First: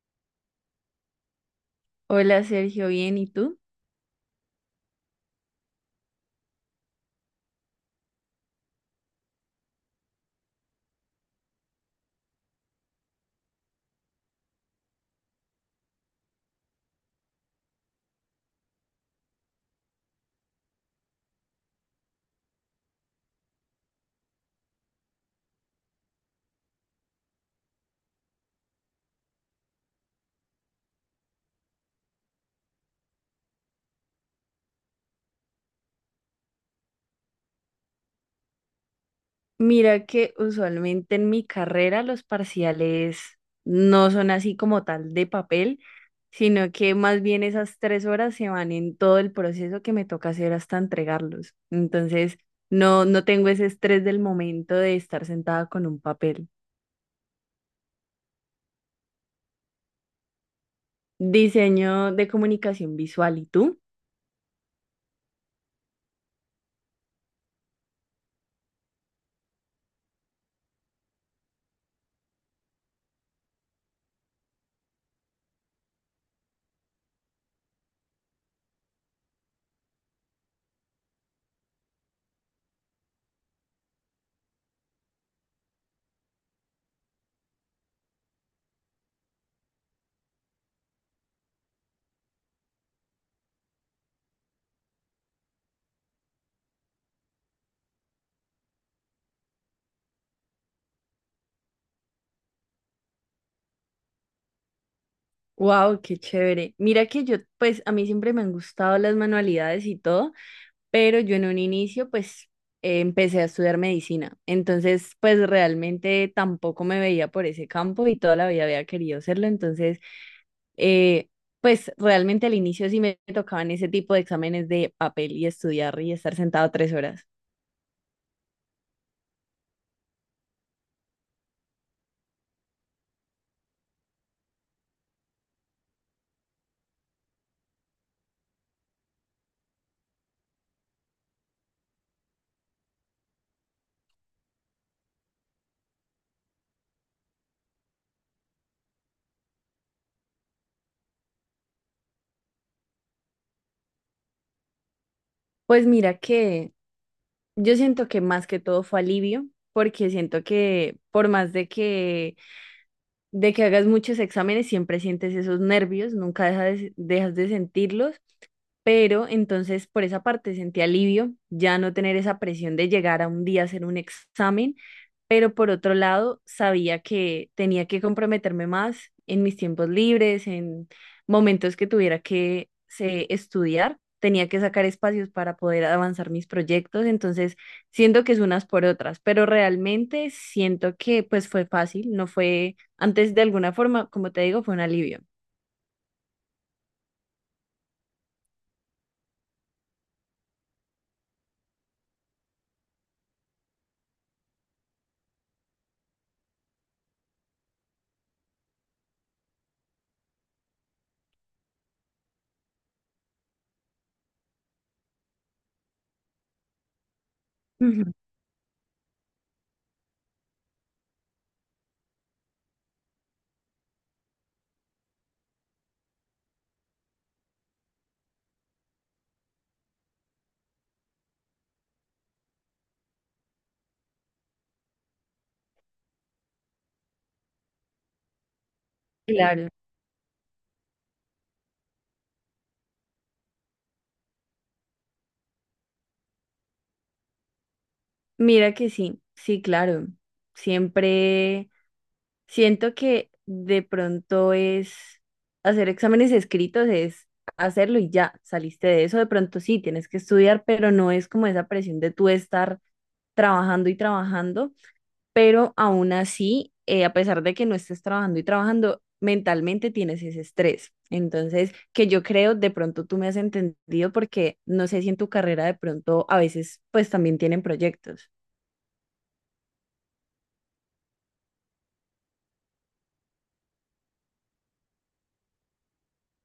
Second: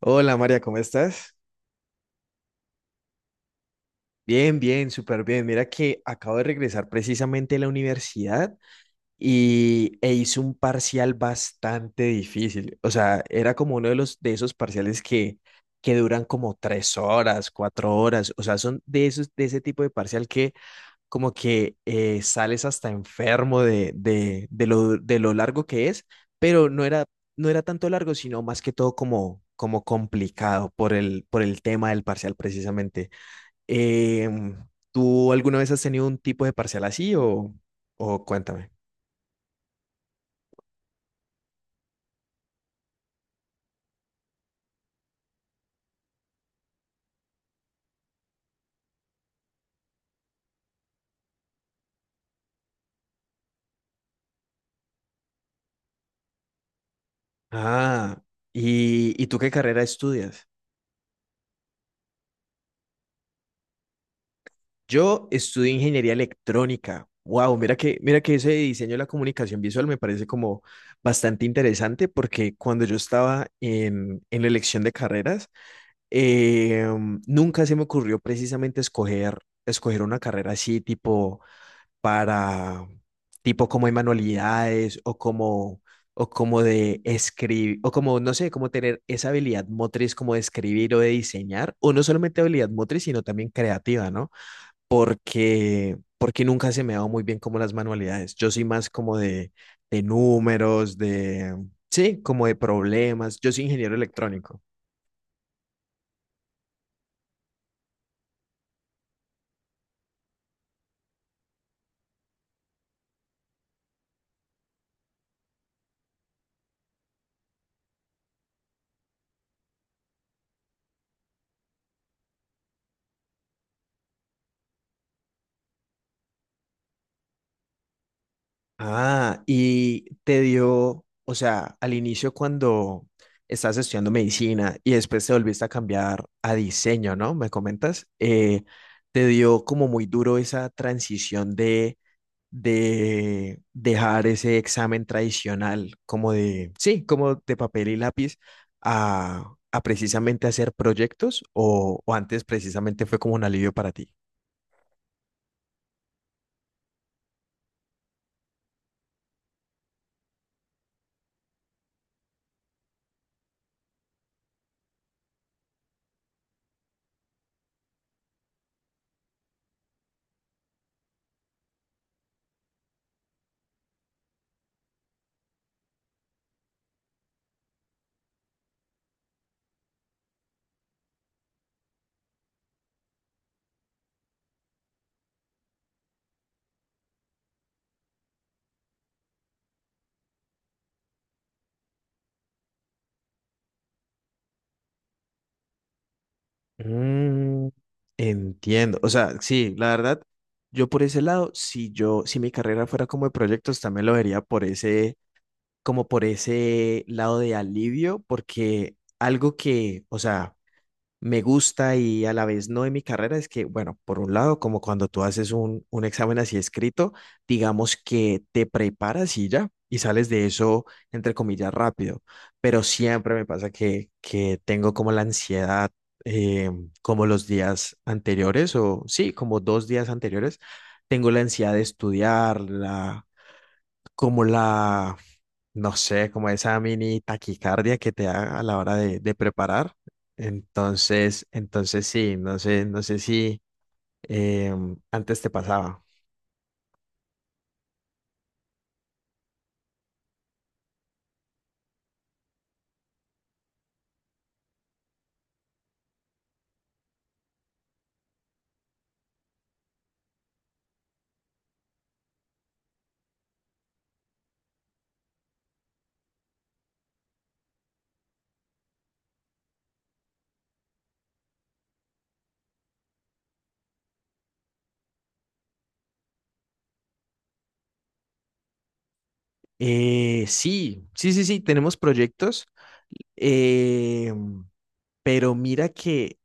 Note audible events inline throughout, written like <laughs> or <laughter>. Hola María, ¿cómo estás? Hola Sergio, bien, ¿y tú? Bien, bien, súper bien. Mira que acabo de regresar precisamente de la universidad y hice un parcial bastante difícil. O sea, era como uno de los de esos parciales que duran como tres horas, cuatro horas. O sea, son de esos de ese tipo de parcial que como que sales hasta enfermo de lo largo que es, pero no era tanto largo, sino más que todo como complicado por el tema del parcial precisamente. Em, ¿Tú alguna vez has tenido un tipo de parcial así o cuéntame? Mira que usualmente en mi carrera los parciales no son así como tal de papel, sino que más bien esas 3 horas se van en todo el proceso que me toca hacer hasta entregarlos. Entonces, no, no tengo ese estrés del momento de estar sentada con un papel. Ah, y tú qué carrera estudias? Diseño de comunicación visual, ¿y tú? Yo estudio ingeniería electrónica. Wow, mira que ese diseño de la comunicación visual me parece como bastante interesante porque cuando yo estaba en la elección de carreras, eh, nunca se me ocurrió precisamente escoger, escoger una carrera así tipo para tipo como hay manualidades o como de escribir o como no sé, como tener esa habilidad motriz como de escribir o de diseñar o no solamente habilidad motriz, sino también creativa, ¿no? Porque nunca se me ha dado muy bien como las manualidades. Yo soy más como de números, de sí, como de problemas. Yo soy ingeniero electrónico. Wow, qué chévere. Mira que yo, pues a mí siempre me han gustado las manualidades y todo. Pero yo en un inicio, pues empecé a estudiar medicina, entonces pues realmente tampoco me veía por ese campo y toda la vida había querido hacerlo. Entonces, eh, pues realmente al inicio sí me tocaban ese tipo de exámenes de papel y estudiar y estar sentado 3 horas. Ah, y te dio, o sea, al inicio cuando estás estudiando medicina y después te volviste a cambiar a diseño, ¿no? Me comentas, te dio como muy duro esa transición de dejar ese examen tradicional, como de, sí, como de papel y lápiz, a precisamente hacer proyectos o antes precisamente fue como un alivio para ti. Pues mira que yo siento que más que todo fue alivio, porque siento que por más de que hagas muchos exámenes, siempre sientes esos nervios, nunca dejas de sentirlos, pero entonces por esa parte sentí alivio, ya no tener esa presión de llegar a un día a hacer un examen, pero por otro lado sabía que tenía que comprometerme más en mis tiempos libres, en momentos que tuviera que estudiar. Tenía que sacar espacios para poder avanzar mis proyectos. Entonces, siento que es unas por otras, pero realmente siento que pues fue fácil, no fue antes; de alguna forma, como te digo, fue un alivio. Mm, entiendo. O sea, sí, la verdad, yo por ese lado, si yo, si mi carrera fuera como de proyectos, también lo vería por ese, como por ese lado de alivio, porque algo que, o sea, me gusta y a la vez no en mi carrera es que, bueno, por un lado, como cuando tú haces un examen así escrito, digamos Ujú. que te preparas y ya, y sales de eso, entre comillas, rápido, pero siempre me pasa que tengo como la ansiedad, eh, como los días anteriores, o sí, como dos días anteriores, tengo la ansiedad de estudiar, la, como la no sé, como esa mini taquicardia que te da a la hora de Claro. preparar. Entonces sí, no sé, no sé si antes te pasaba. Mira que sí, sí, claro. Siempre siento que de pronto es hacer exámenes escritos, es hacerlo y ya, saliste de eso. De pronto sí, tienes que estudiar, pero no es como esa presión de tú estar trabajando y trabajando. Pero aún así, a pesar de que no estés trabajando y trabajando, mentalmente tienes ese estrés. Entonces, que yo creo, de pronto tú me has entendido, porque no sé si en tu carrera de pronto a veces pues también tienen proyectos. Sí, sí, sí, sí, tenemos proyectos, em, pero mira que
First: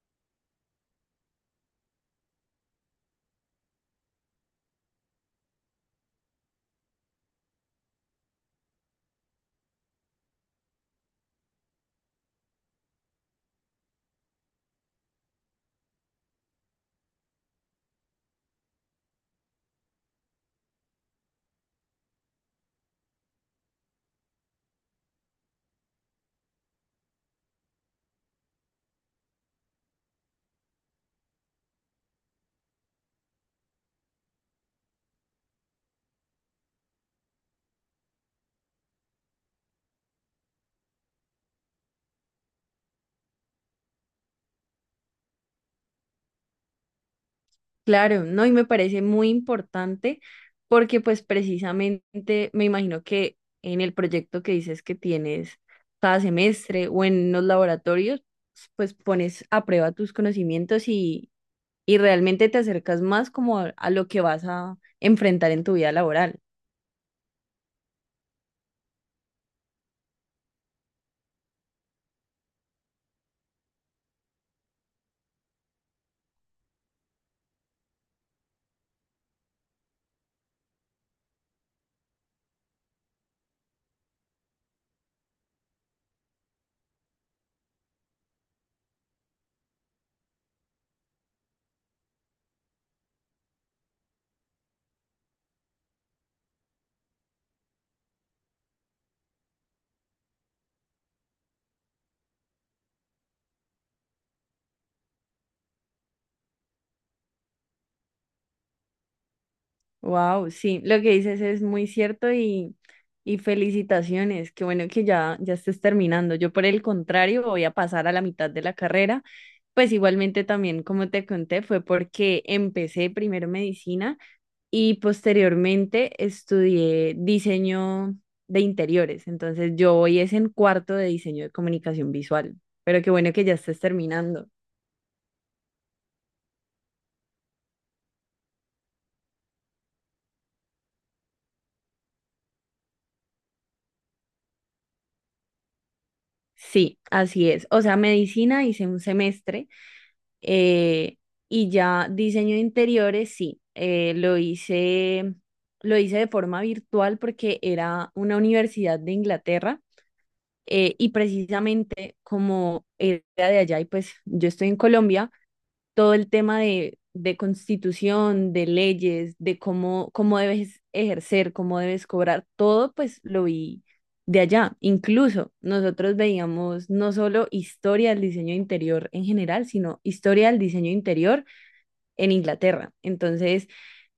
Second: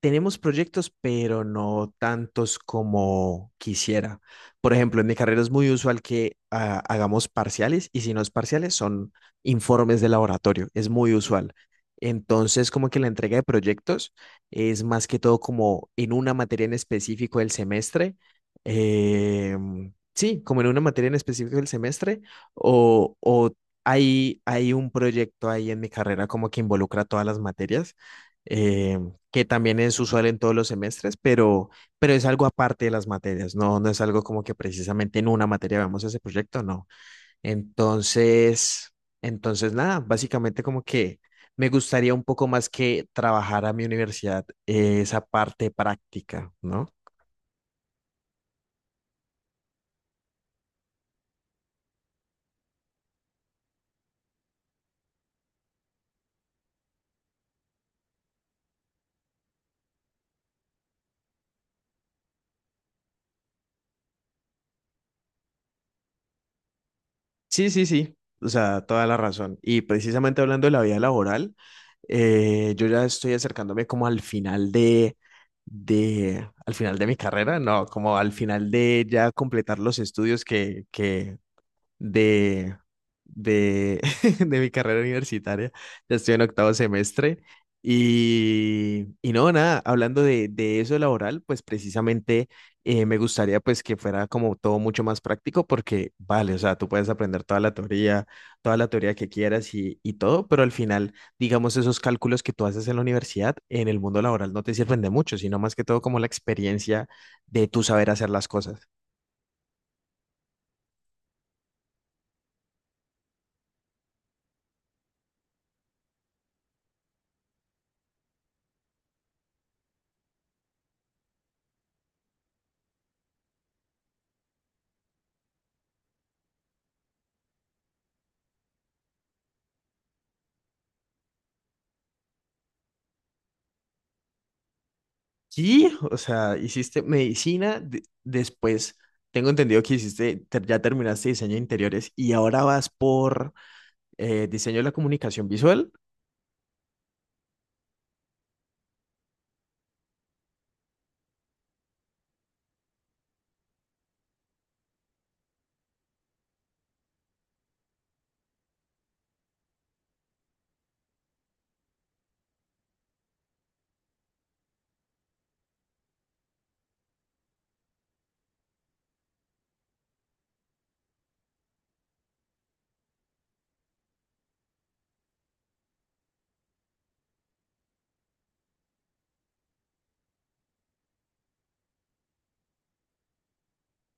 tenemos proyectos, pero no tantos como quisiera. Por ejemplo, en mi carrera es muy usual que hagamos parciales y si no es parciales son informes de laboratorio. Es muy usual. Entonces, como que la entrega de proyectos es más que todo como en una materia en específico del semestre. eh, sí, como en una materia en específico del semestre o hay un proyecto ahí en mi carrera como que involucra todas las materias. Eh, que también es usual en todos los semestres, pero es algo aparte de las materias, no, no es algo como que precisamente en una materia vamos ese proyecto, no. Entonces, entonces nada, básicamente como que me gustaría un poco más que trabajar a mi universidad esa parte práctica, ¿no? Claro, ¿no? Y me parece muy importante porque pues precisamente me imagino que en el proyecto que dices que tienes cada semestre o en los laboratorios, pues pones a prueba tus conocimientos, y realmente te acercas más como a lo que vas a enfrentar en tu vida laboral. Sí, sí, sí, o sea, toda la razón. Y precisamente hablando de la vida laboral, yo ya estoy acercándome como al final de, al final de mi carrera, no, como al final de ya completar los estudios que de, de, <laughs> de mi carrera universitaria. Ya estoy en octavo semestre. Y no, nada, hablando de eso laboral, pues precisamente me gustaría pues que fuera como todo mucho más práctico porque, vale, o sea, tú puedes aprender toda la teoría que quieras y todo, pero al final, digamos, esos cálculos que tú haces en la universidad, en el mundo laboral no te sirven de mucho, sino más que todo como la experiencia de tú saber hacer las cosas. Wow, sí, lo que dices es muy cierto, y felicitaciones, qué bueno que ya, ya estés terminando. Yo por el contrario voy a pasar a la mitad de la carrera, pues igualmente también, como te conté, fue porque empecé primero medicina y posteriormente estudié diseño de interiores. Entonces, yo hoy es en cuarto de diseño de comunicación visual, pero qué bueno que ya estés terminando. Sí, o sea, hiciste medicina, de- después tengo entendido que hiciste, ter- ya terminaste diseño de interiores y ahora vas por diseño de la comunicación visual. Sí, así es. O sea, medicina hice un semestre, eh, y ya diseño de interiores, sí, lo hice de forma virtual porque era una universidad de Inglaterra, y precisamente, como era de allá y pues yo estoy en Colombia, todo el tema de, constitución, de leyes, de cómo debes ejercer, cómo debes cobrar, todo pues lo vi de allá. Incluso nosotros veíamos no solo historia del diseño interior en general, sino historia del diseño interior en Inglaterra. Entonces,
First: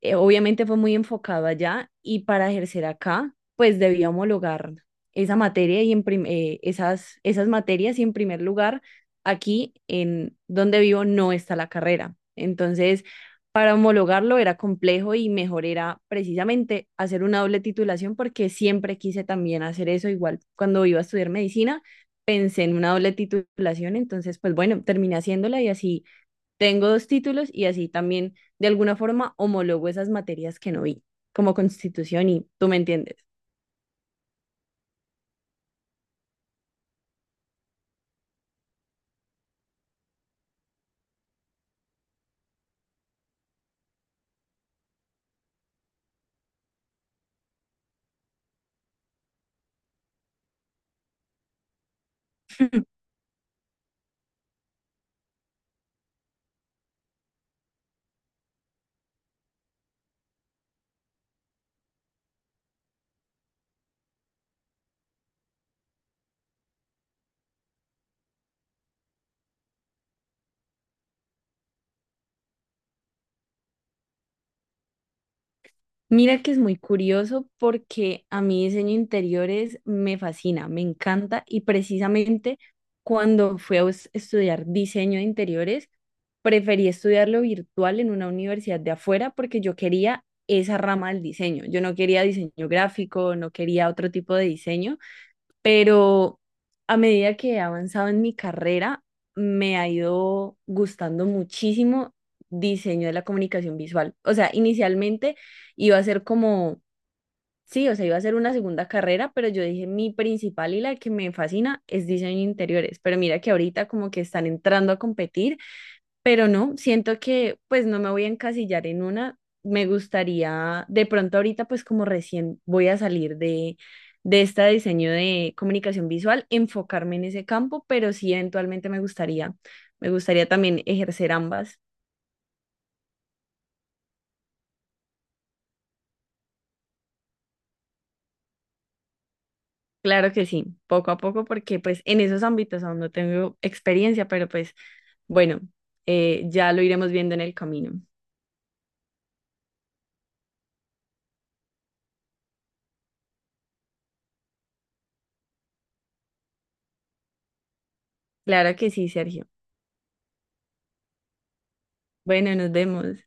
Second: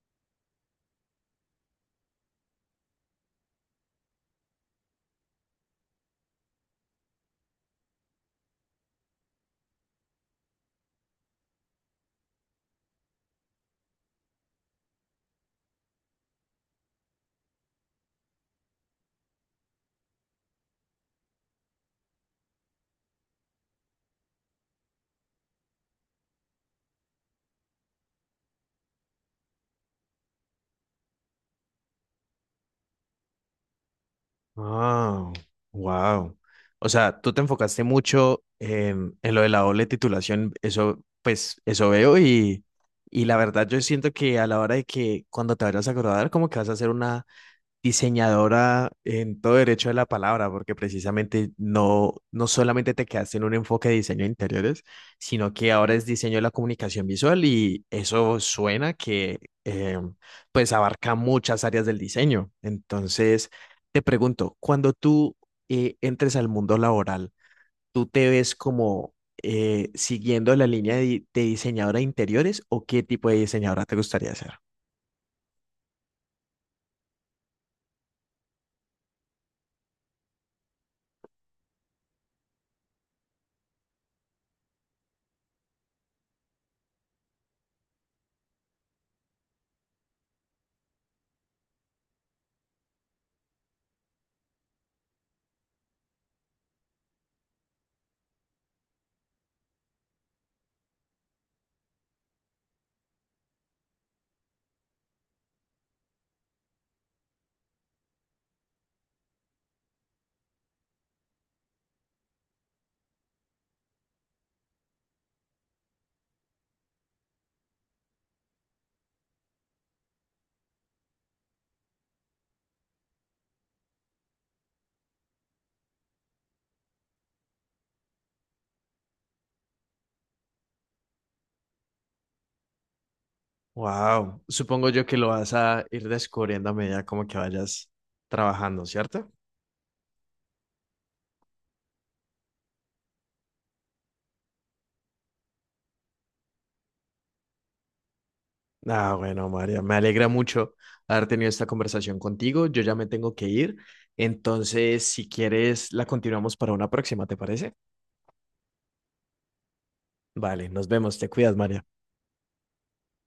obviamente fue muy enfocado allá, y para ejercer acá pues debía homologar esa materia y esas materias, y en primer lugar, aquí en donde vivo no está la carrera. Entonces, para homologarlo era complejo y mejor era precisamente hacer una doble titulación, porque siempre quise también hacer eso. Igual cuando iba a estudiar medicina, pensé en una doble titulación; entonces pues bueno, terminé haciéndola, y así tengo dos títulos y así también de alguna forma homologo esas materias que no vi, como constitución, y tú me entiendes. Ah, wow. O sea, tú te enfocaste mucho en lo de la doble titulación, eso, pues, eso veo y la verdad yo siento que a la hora de que cuando te vayas a graduar, como que vas a hacer una diseñadora en todo derecho de la palabra, porque precisamente no, no solamente te <laughs> quedaste en un enfoque de diseño de interiores, sino que ahora es diseño de la comunicación visual y eso suena que eh, pues abarca muchas áreas del diseño. Entonces, te pregunto, cuando tú entres al mundo laboral, ¿tú te ves como siguiendo la línea de, di- de diseñadora de interiores o qué tipo de diseñadora te gustaría ser? Mira que es muy curioso porque a mí diseño de interiores me fascina, me encanta, y precisamente cuando fui a estudiar diseño de interiores, preferí estudiarlo virtual en una universidad de afuera porque yo quería esa rama del diseño. Yo no quería diseño gráfico, no quería otro tipo de diseño, pero a medida que he avanzado en mi carrera, me ha ido gustando muchísimo diseño de la comunicación visual. O sea, inicialmente iba a ser como, sí, o sea, iba a ser una segunda carrera, pero yo dije, mi principal y la que me fascina es diseño de interiores. Pero mira que ahorita como que están entrando a competir, pero no, siento que pues no me voy a encasillar en una. Me gustaría, de pronto ahorita, pues como recién voy a salir de este diseño de comunicación visual, enfocarme en ese campo, pero sí eventualmente me gustaría también ejercer ambas. Wow, supongo yo que lo vas a ir descubriendo a medida como que vayas trabajando, ¿cierto? Claro que sí, poco a poco, porque pues en esos ámbitos aún no tengo experiencia, pero pues bueno, ya lo iremos viendo en el camino. Ah, bueno, María, me alegra mucho haber tenido esta conversación contigo. Yo ya me tengo que ir, entonces si quieres la continuamos para una próxima, ¿te parece? Claro que sí, Sergio. Vale, nos vemos, te cuidas, María. Bueno, nos vemos.